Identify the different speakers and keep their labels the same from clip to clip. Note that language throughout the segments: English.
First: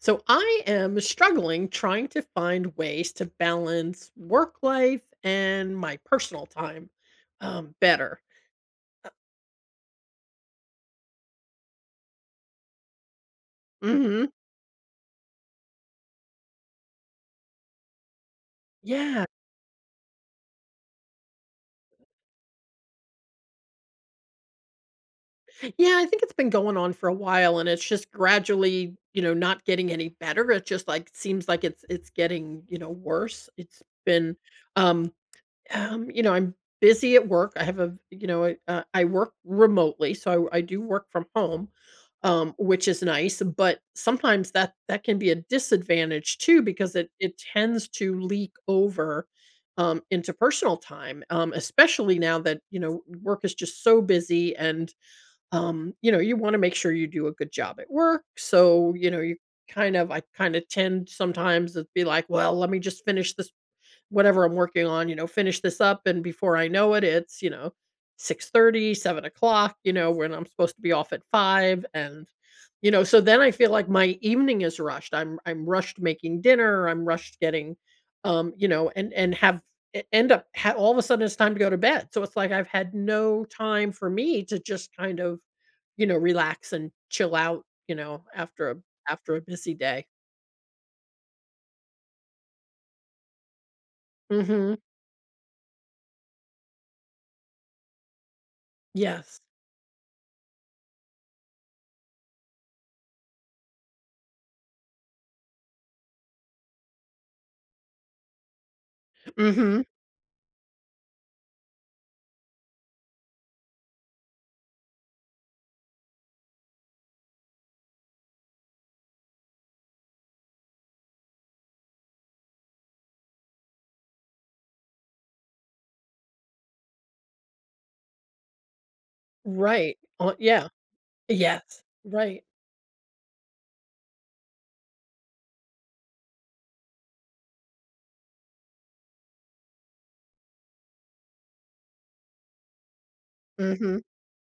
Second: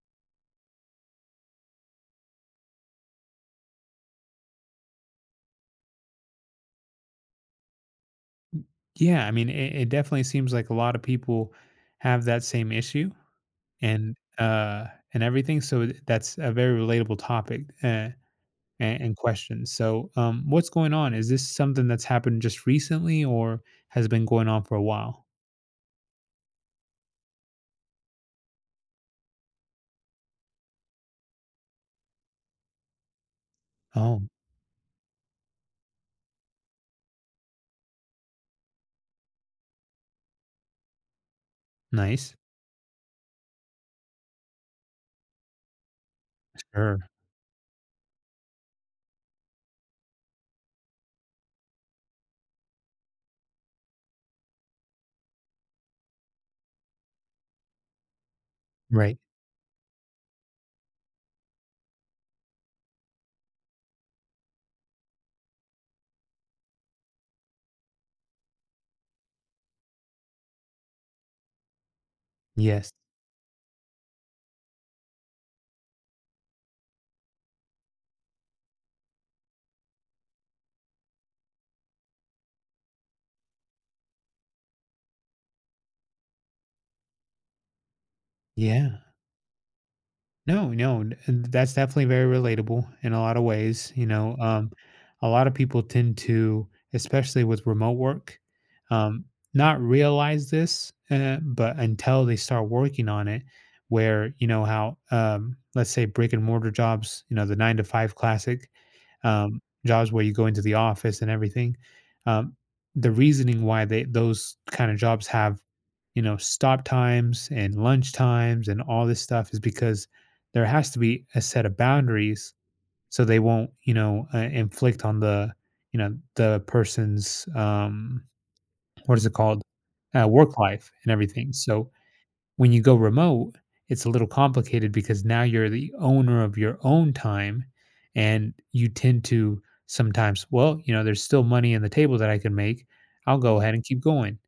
Speaker 1: So I am struggling trying to find ways to balance work life and my personal time, better.
Speaker 2: Yeah, I mean, it definitely seems like a lot of people have that same issue and
Speaker 1: Hmm.
Speaker 2: uh and everything. So that's a very relatable topic and
Speaker 1: Yeah.
Speaker 2: question. So, what's going on? Is this something that's happened just recently or has been going on for a while?
Speaker 1: Yeah, I think it's been going on for a while, and it's just gradually, you know, not getting any better. It just like seems like it's getting, you know, worse. It's
Speaker 2: Oh,
Speaker 1: been um you know, I'm busy at work. I have a, you know, I work remotely, so I do work from home,
Speaker 2: nice.
Speaker 1: which is nice. But sometimes that can be a disadvantage too, because
Speaker 2: Sure.
Speaker 1: it tends to leak over, into personal time, especially now that, you know, work is just so busy. And you know, you want to make sure you do a good job at work. So, you
Speaker 2: Right.
Speaker 1: know, you kind of I kind of tend sometimes to be like, well, let me just finish this, whatever I'm working on, you know, finish this up, and before I know it, it's, you know, 6:30, 7 o'clock, you know, when I'm supposed to be off at 5, and, you
Speaker 2: Yes.
Speaker 1: know, so then I feel like my evening is rushed. I'm rushed making dinner, I'm rushed getting, you know, and have e end up ha all of a sudden it's time to go to bed. So it's like I've had no time for me to just kind of, you know, relax and chill out, you know, after a
Speaker 2: Yeah.
Speaker 1: after a busy day.
Speaker 2: No, no, and that's definitely very relatable in a lot of ways. You know,
Speaker 1: Mhm.
Speaker 2: a lot of people tend to, especially with remote work, um,
Speaker 1: Yes.
Speaker 2: not realize this, but until they start working on it, where you know how, let's say brick and mortar jobs, you know, the nine to five classic
Speaker 1: Mhm.
Speaker 2: jobs where you go into the office and everything. Um, the reasoning why they those kind of jobs have, you know, stop times and lunch times and all this stuff is because there has to be a set of boundaries so they won't, you know, inflict on the, you know, the person's what is it called,
Speaker 1: Right.
Speaker 2: work
Speaker 1: Yeah.
Speaker 2: life and everything.
Speaker 1: Yes.
Speaker 2: So
Speaker 1: Right.
Speaker 2: when you go remote, it's a little complicated because now you're the owner of your own time and you tend to sometimes, well, you know, there's still money on the table that I can make, I'll go ahead and
Speaker 1: Mhm.
Speaker 2: keep going.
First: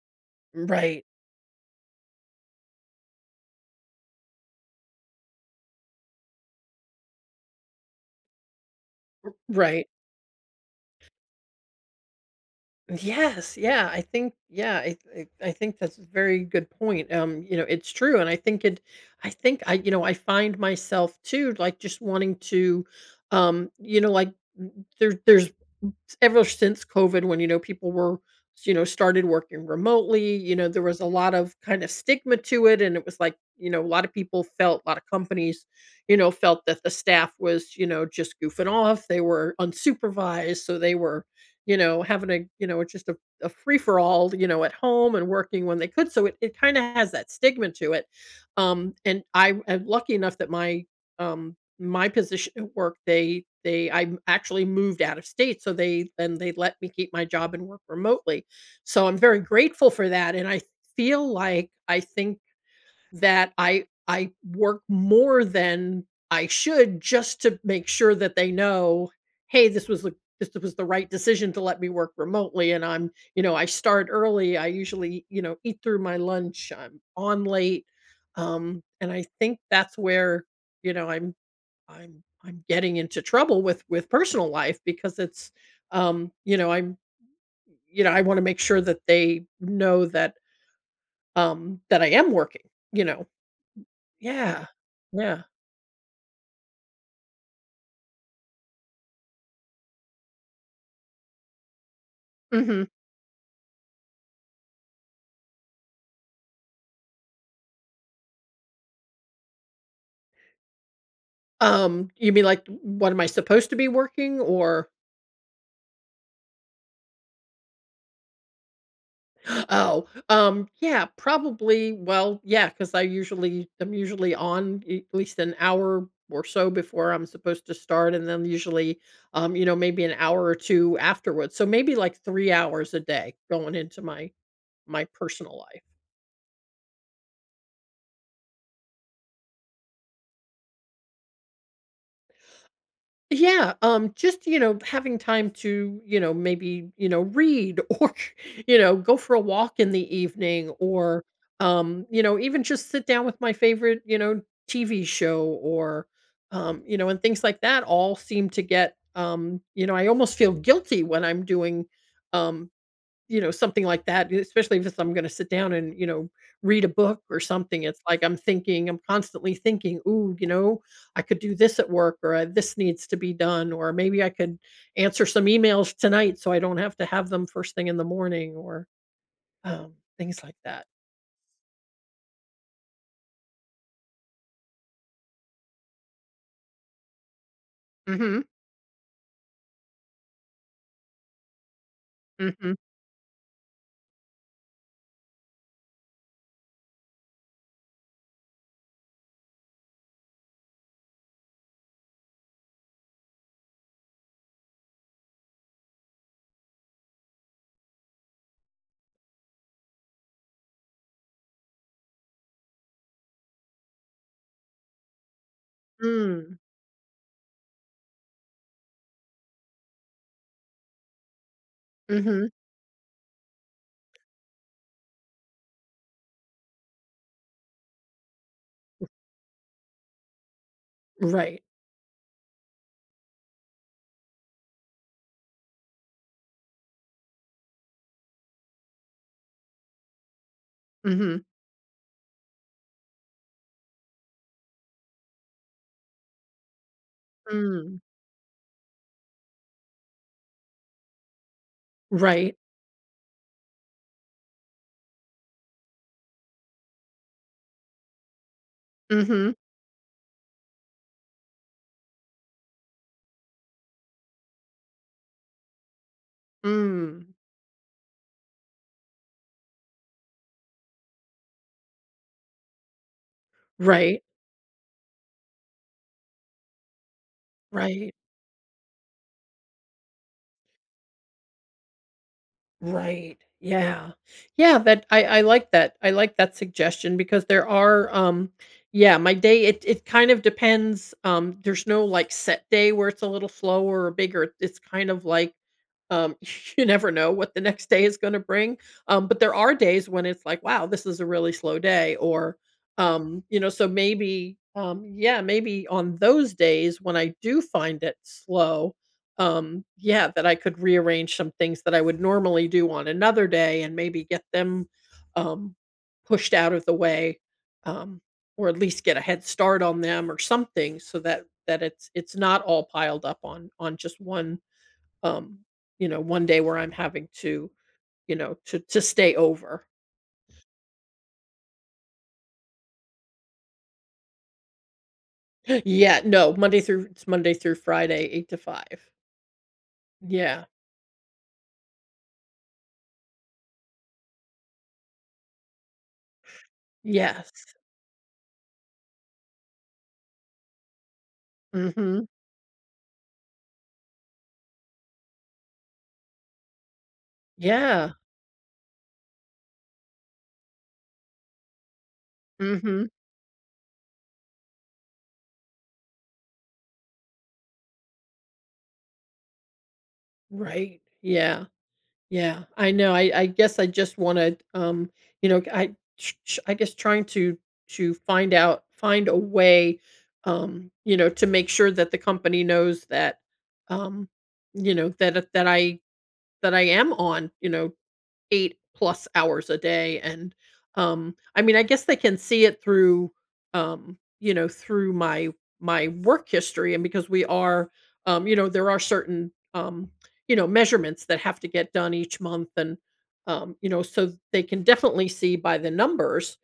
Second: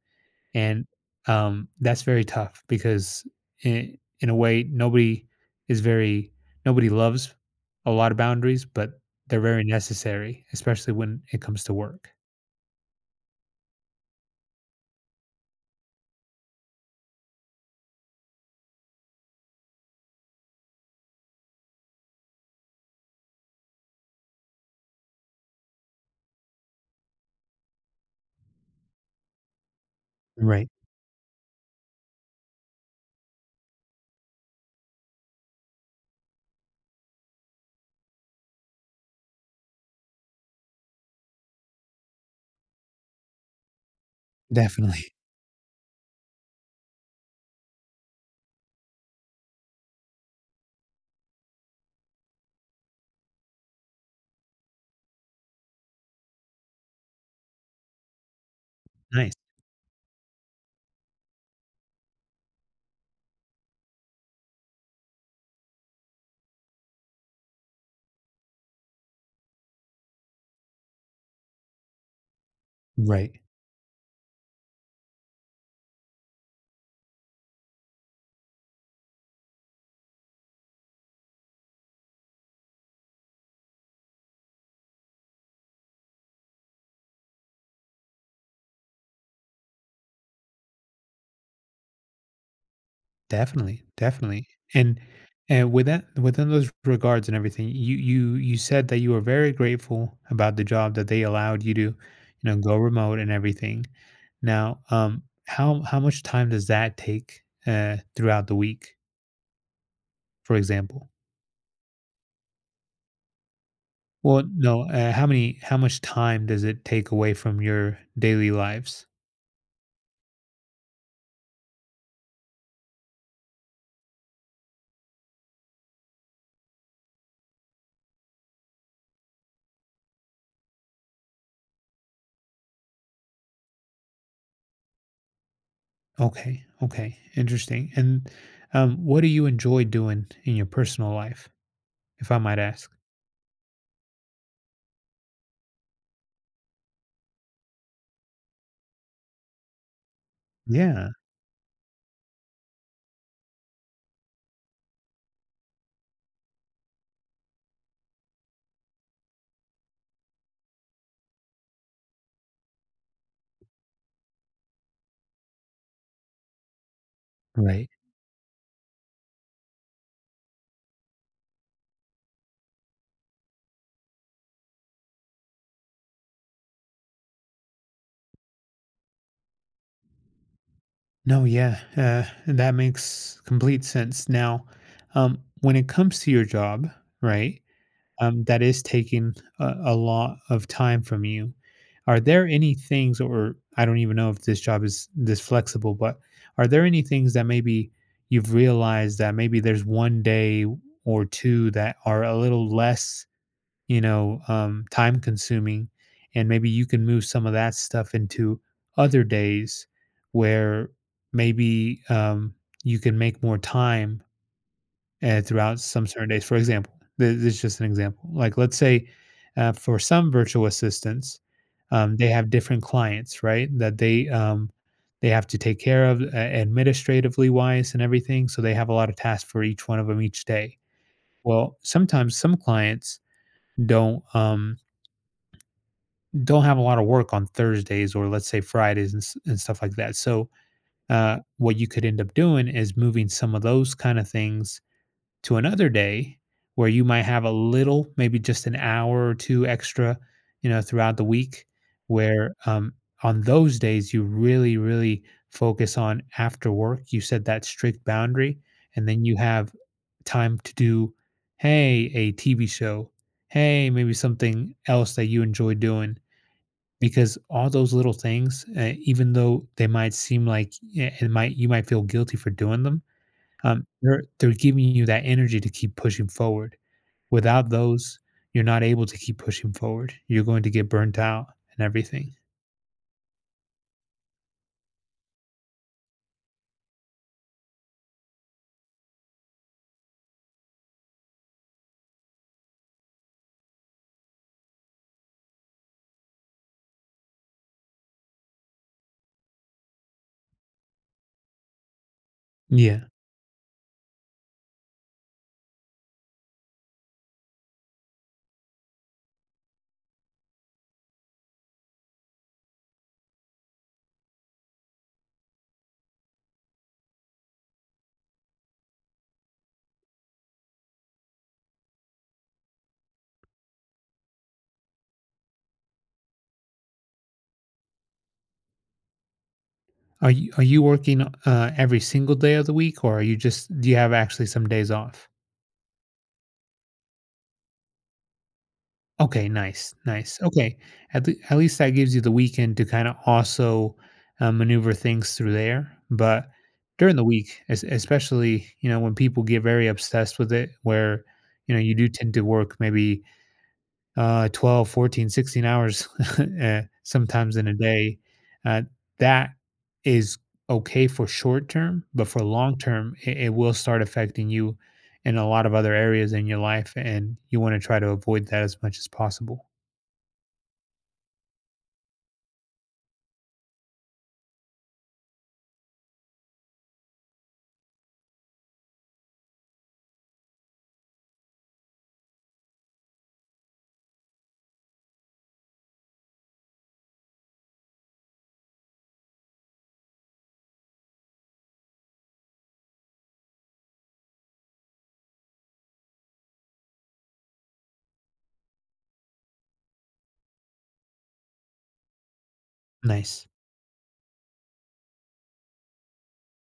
Speaker 2: And
Speaker 1: Right.
Speaker 2: that's very tough because in a way, nobody is very, nobody loves a lot of boundaries, but they're very
Speaker 1: Right.
Speaker 2: necessary, especially when it comes to work.
Speaker 1: Yes. Yeah. I think. Yeah. I. I think that's a very good point. You know, it's true, and I think it. I think I. You know, I find myself too, like, just wanting to, You know, like, there's ever since COVID when, you know, people were, you know, started working remotely. You know,
Speaker 2: Right.
Speaker 1: there was a lot of kind of stigma to it. And it was like, you know, a lot of people felt, a lot of companies, you know, felt that the staff was, you know, just goofing off. They were unsupervised. So they were, you know, having a, you know, just a free for all, you know, at
Speaker 2: Definitely.
Speaker 1: home and working when they could. So it kind of has that stigma to it. And I am lucky enough that um, my position at work, they I m actually moved out of state, so they then they let me keep my job and work remotely. So I'm
Speaker 2: Nice.
Speaker 1: very grateful for that, and I feel like I think that I work more than I should, just to make sure that they know, "Hey, this was the right decision to let me work remotely." And I'm
Speaker 2: Right.
Speaker 1: you know, I start early, I usually, you know, eat through my lunch, I'm on late, and I think that's where, you know, I'm getting into trouble with personal life, because it's you know, I'm you know, I want to make sure that they know that that I am working, you know.
Speaker 2: Definitely, definitely.
Speaker 1: Yeah.
Speaker 2: And
Speaker 1: Yeah.
Speaker 2: and with that, within those regards and everything, you said that you were very grateful about the job that they allowed you to, you know,
Speaker 1: Yeah.
Speaker 2: go
Speaker 1: Mhm.
Speaker 2: remote and everything. Now, how how much time does that take throughout the week, for example?
Speaker 1: You mean, like, what am I supposed to be working,
Speaker 2: Well, no,
Speaker 1: or
Speaker 2: how much time does it take away from your daily lives?
Speaker 1: Oh, yeah, probably, well, yeah, because I'm usually on e at least an hour or so before I'm supposed to start, and then usually, you know, maybe an hour or 2 afterwards, so maybe, like, 3 hours a day going into my personal life.
Speaker 2: Okay, okay, interesting. And what do you enjoy doing in your personal life, if I might ask?
Speaker 1: Yeah, just, you know, having time to, you know, maybe, you know, read or, you know, go for a walk in the evening
Speaker 2: Yeah,
Speaker 1: or, you know, even just sit down with my favorite, you know, TV show or, you know, and things like that all seem to get, you know, I almost feel guilty when I'm doing, um, you know, something like that, especially if it's I'm gonna sit down and, you know, read a book or something.
Speaker 2: right.
Speaker 1: It's like I'm constantly thinking, "Ooh, you know, I could do this at work," or, "This needs to be done," or, "Maybe I could answer some emails tonight so I don't have to have them first thing in the morning," or, um, things like that.
Speaker 2: No, yeah, that makes complete sense. Now, when it comes to your job, right,
Speaker 1: Mhm,
Speaker 2: that is taking a lot of time from you. Are there
Speaker 1: mhm,
Speaker 2: any things, or I don't even know if this job is this flexible, but are there any things that maybe you've realized that maybe there's one day or two that are a little less, you know, time consuming. And maybe you can move some of that stuff into other days where maybe you can make more time throughout some certain days.
Speaker 1: mm,
Speaker 2: For example, this is just an example. Like, let's say for some virtual assistants, they
Speaker 1: mhm,
Speaker 2: have different clients, right? That they have to take care of administratively wise and everything. So they have a lot of tasks for each one of them each day.
Speaker 1: right,
Speaker 2: Well, sometimes some clients don't um, don't have a lot of work on Thursdays or let's say Fridays and stuff like that. So,
Speaker 1: mhm,
Speaker 2: what you could end up doing is moving some of those kind of things to another day where you might have a
Speaker 1: mm,
Speaker 2: little, maybe just an hour or two extra, you know, throughout the week. Where
Speaker 1: right,
Speaker 2: on those days, you really, really focus on after work. You set that strict boundary, and then you
Speaker 1: mhm,
Speaker 2: have time to do, hey, a TV show, hey, maybe something else that you enjoy doing,
Speaker 1: mm,
Speaker 2: because all those little things, even though they might seem like it might you might feel guilty for doing them, um,
Speaker 1: right,
Speaker 2: they're they're giving you that energy to keep pushing forward. Without
Speaker 1: right.
Speaker 2: those, you're not able to keep pushing forward. You're going to get burnt out and everything.
Speaker 1: Right. Yeah. Yeah, that I like that. I like that suggestion, because there are yeah, my day, it kind of depends. There's no, like, set day where it's a little slower or bigger. It's kind of like, um, you never know what the next day is gonna bring, but there are days when it's like, "Wow, this is a really slow day," or,
Speaker 2: Yeah.
Speaker 1: you know, so maybe, yeah, maybe on those days when I do find it slow, yeah, that I could rearrange some things that I would normally do on another day, and maybe get them, um, pushed out of the way, um, or at least get a head start on them or something, so that it's not all piled up on just um, one day where I'm having to, you know, to stay over.
Speaker 2: Are you working every single day of the week, or are you just, do you have actually some days off?
Speaker 1: Yeah, no, Monday through it's Monday through Friday, 8 to 5.
Speaker 2: Okay, nice, nice.
Speaker 1: Yeah.
Speaker 2: Okay, at least that gives you the weekend to kinda also, maneuver things through there, but during the week,
Speaker 1: Yes.
Speaker 2: es especially, you know, when people get very obsessed with it where, you know, you do
Speaker 1: Mhm.
Speaker 2: tend to work maybe, 12, 14, 16 hours, sometimes in a
Speaker 1: Yeah.
Speaker 2: day, uh, that is okay for short term, but for long
Speaker 1: Mhm.
Speaker 2: term, it will start affecting you in a lot of other areas in your life, and you wanna try to avoid that as much as possible.
Speaker 1: Right. Yeah. Yeah, I know. I guess I just wanna, you know, I ch ch I guess trying to find out, find a way, you know, to make sure that the company knows that, um, you know, that I am on, you know, 8 plus hours a day, and, I mean, I guess they can see it through, you know, through my work history, and because we are, you know, there are certain, you know, measurements that have to get done each month, and,
Speaker 2: Nice.
Speaker 1: you know, so they can definitely see by the numbers,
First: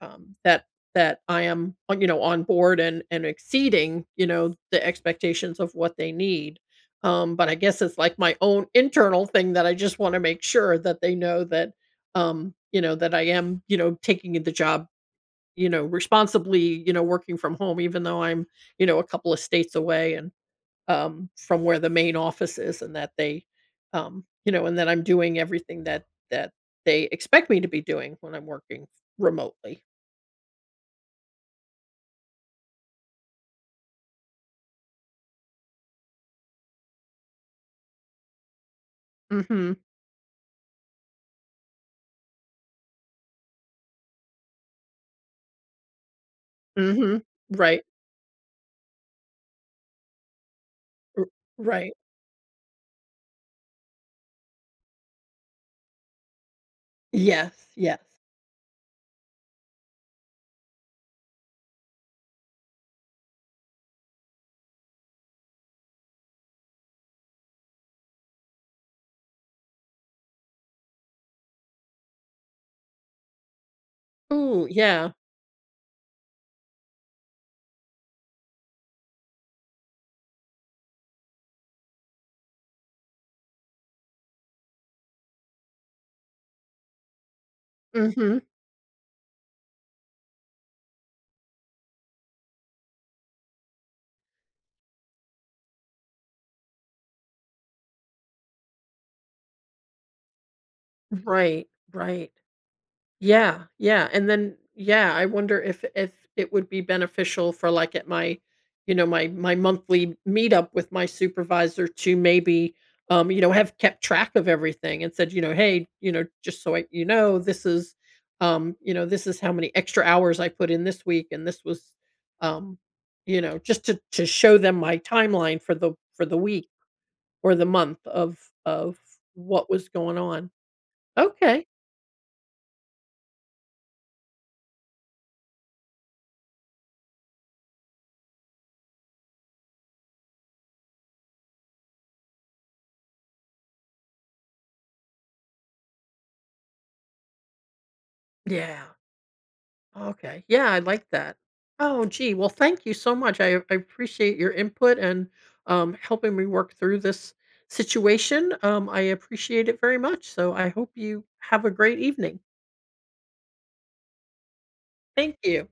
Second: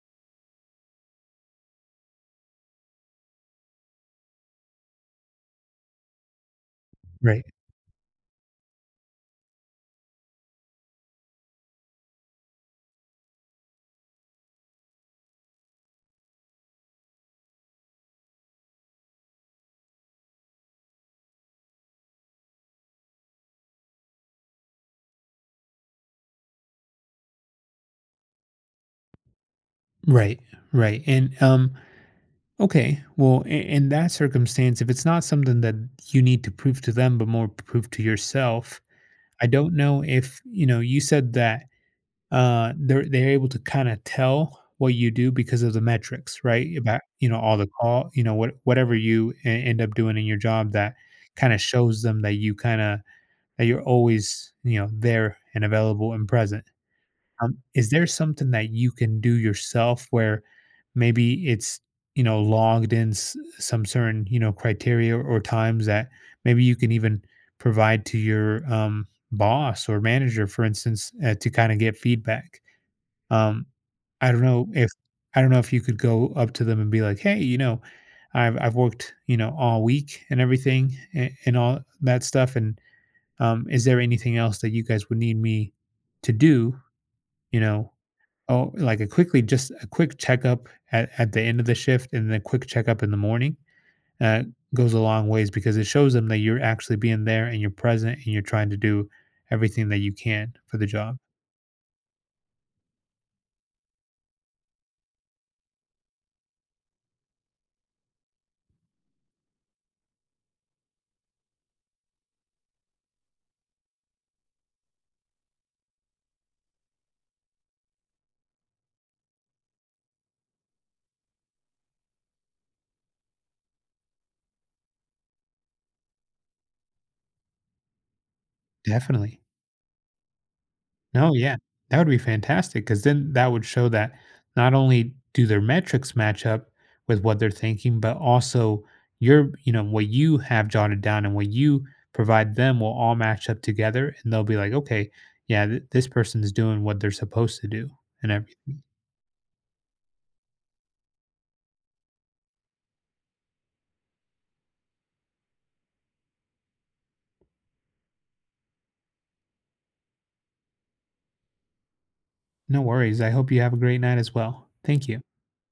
Speaker 1: that I am, you know, on board, and exceeding, you know, the expectations of what they need.
Speaker 2: Right.
Speaker 1: But I guess it's like my own internal thing that I just want to make sure that they know that, you know, that I am, you know, taking the job, you know, responsibly, you know, working from home, even though I'm, you know, a couple of states away, and from where the main office is, and that they, you know, and that I'm doing everything that they expect me to be doing when I'm working remotely.
Speaker 2: Right. Right. And okay, well in that circumstance, if it's not something that you need to prove to them but more prove to yourself, I
Speaker 1: Hmm.
Speaker 2: don't know if, you know, you said that they're able to kind of tell what you do because of the metrics, right? About,
Speaker 1: Mhm.
Speaker 2: you know, all the
Speaker 1: Right.
Speaker 2: call, you know, what whatever you end up doing in your job that
Speaker 1: R
Speaker 2: kind of
Speaker 1: right.
Speaker 2: shows them that you kind of, that you're always, you know, there and available and present.
Speaker 1: Yes,
Speaker 2: Is
Speaker 1: yes.
Speaker 2: there something that you can do yourself where maybe it's, you know, logged in some certain, you know, criteria or times that maybe you can even provide to your boss or manager, for instance, to kind of get feedback? Um, I don't
Speaker 1: Oh,
Speaker 2: know if
Speaker 1: yeah.
Speaker 2: I don't know if you could go up to them and be like, "Hey, you know, I've worked, you know, all week and everything and all that stuff. And is there anything else that you guys would need me to do? You know,
Speaker 1: Mhm.
Speaker 2: oh, like a quickly, just a quick checkup at the end of the shift, and then a quick checkup in the morning, uh, goes a long ways because it shows them that you're actually being there and you're present and you're trying to do everything that you can for the job.
Speaker 1: Right, right. Yeah, yeah, and then yeah, I wonder if it would be beneficial for, like, at my, you know, my monthly meetup with my supervisor to maybe, you know, have kept track of everything, and said, you know, hey, you know, just so I, you know, this is, you know, this is how many extra hours I put in this week, and this was, um, you know, just to show them my timeline for the week or the month of of
Speaker 2: Definitely.
Speaker 1: what was going on.
Speaker 2: No, yeah.
Speaker 1: Okay.
Speaker 2: That would be fantastic. Cause then that would show that not only do their metrics match up with what they're thinking, but also your, you know, what you have jotted down and what you provide them will all match up together, and they'll be like, "Okay, yeah, th this person is doing what they're supposed to do," and everything.
Speaker 1: Yeah. Okay. Yeah, I like that. Oh, gee. Well, thank you so much. I appreciate your input, and helping me work through this situation. I appreciate it very much. So I hope you have a great evening.
Speaker 2: No worries, I hope you have a great night as well. Thank you.
Speaker 1: Thank you.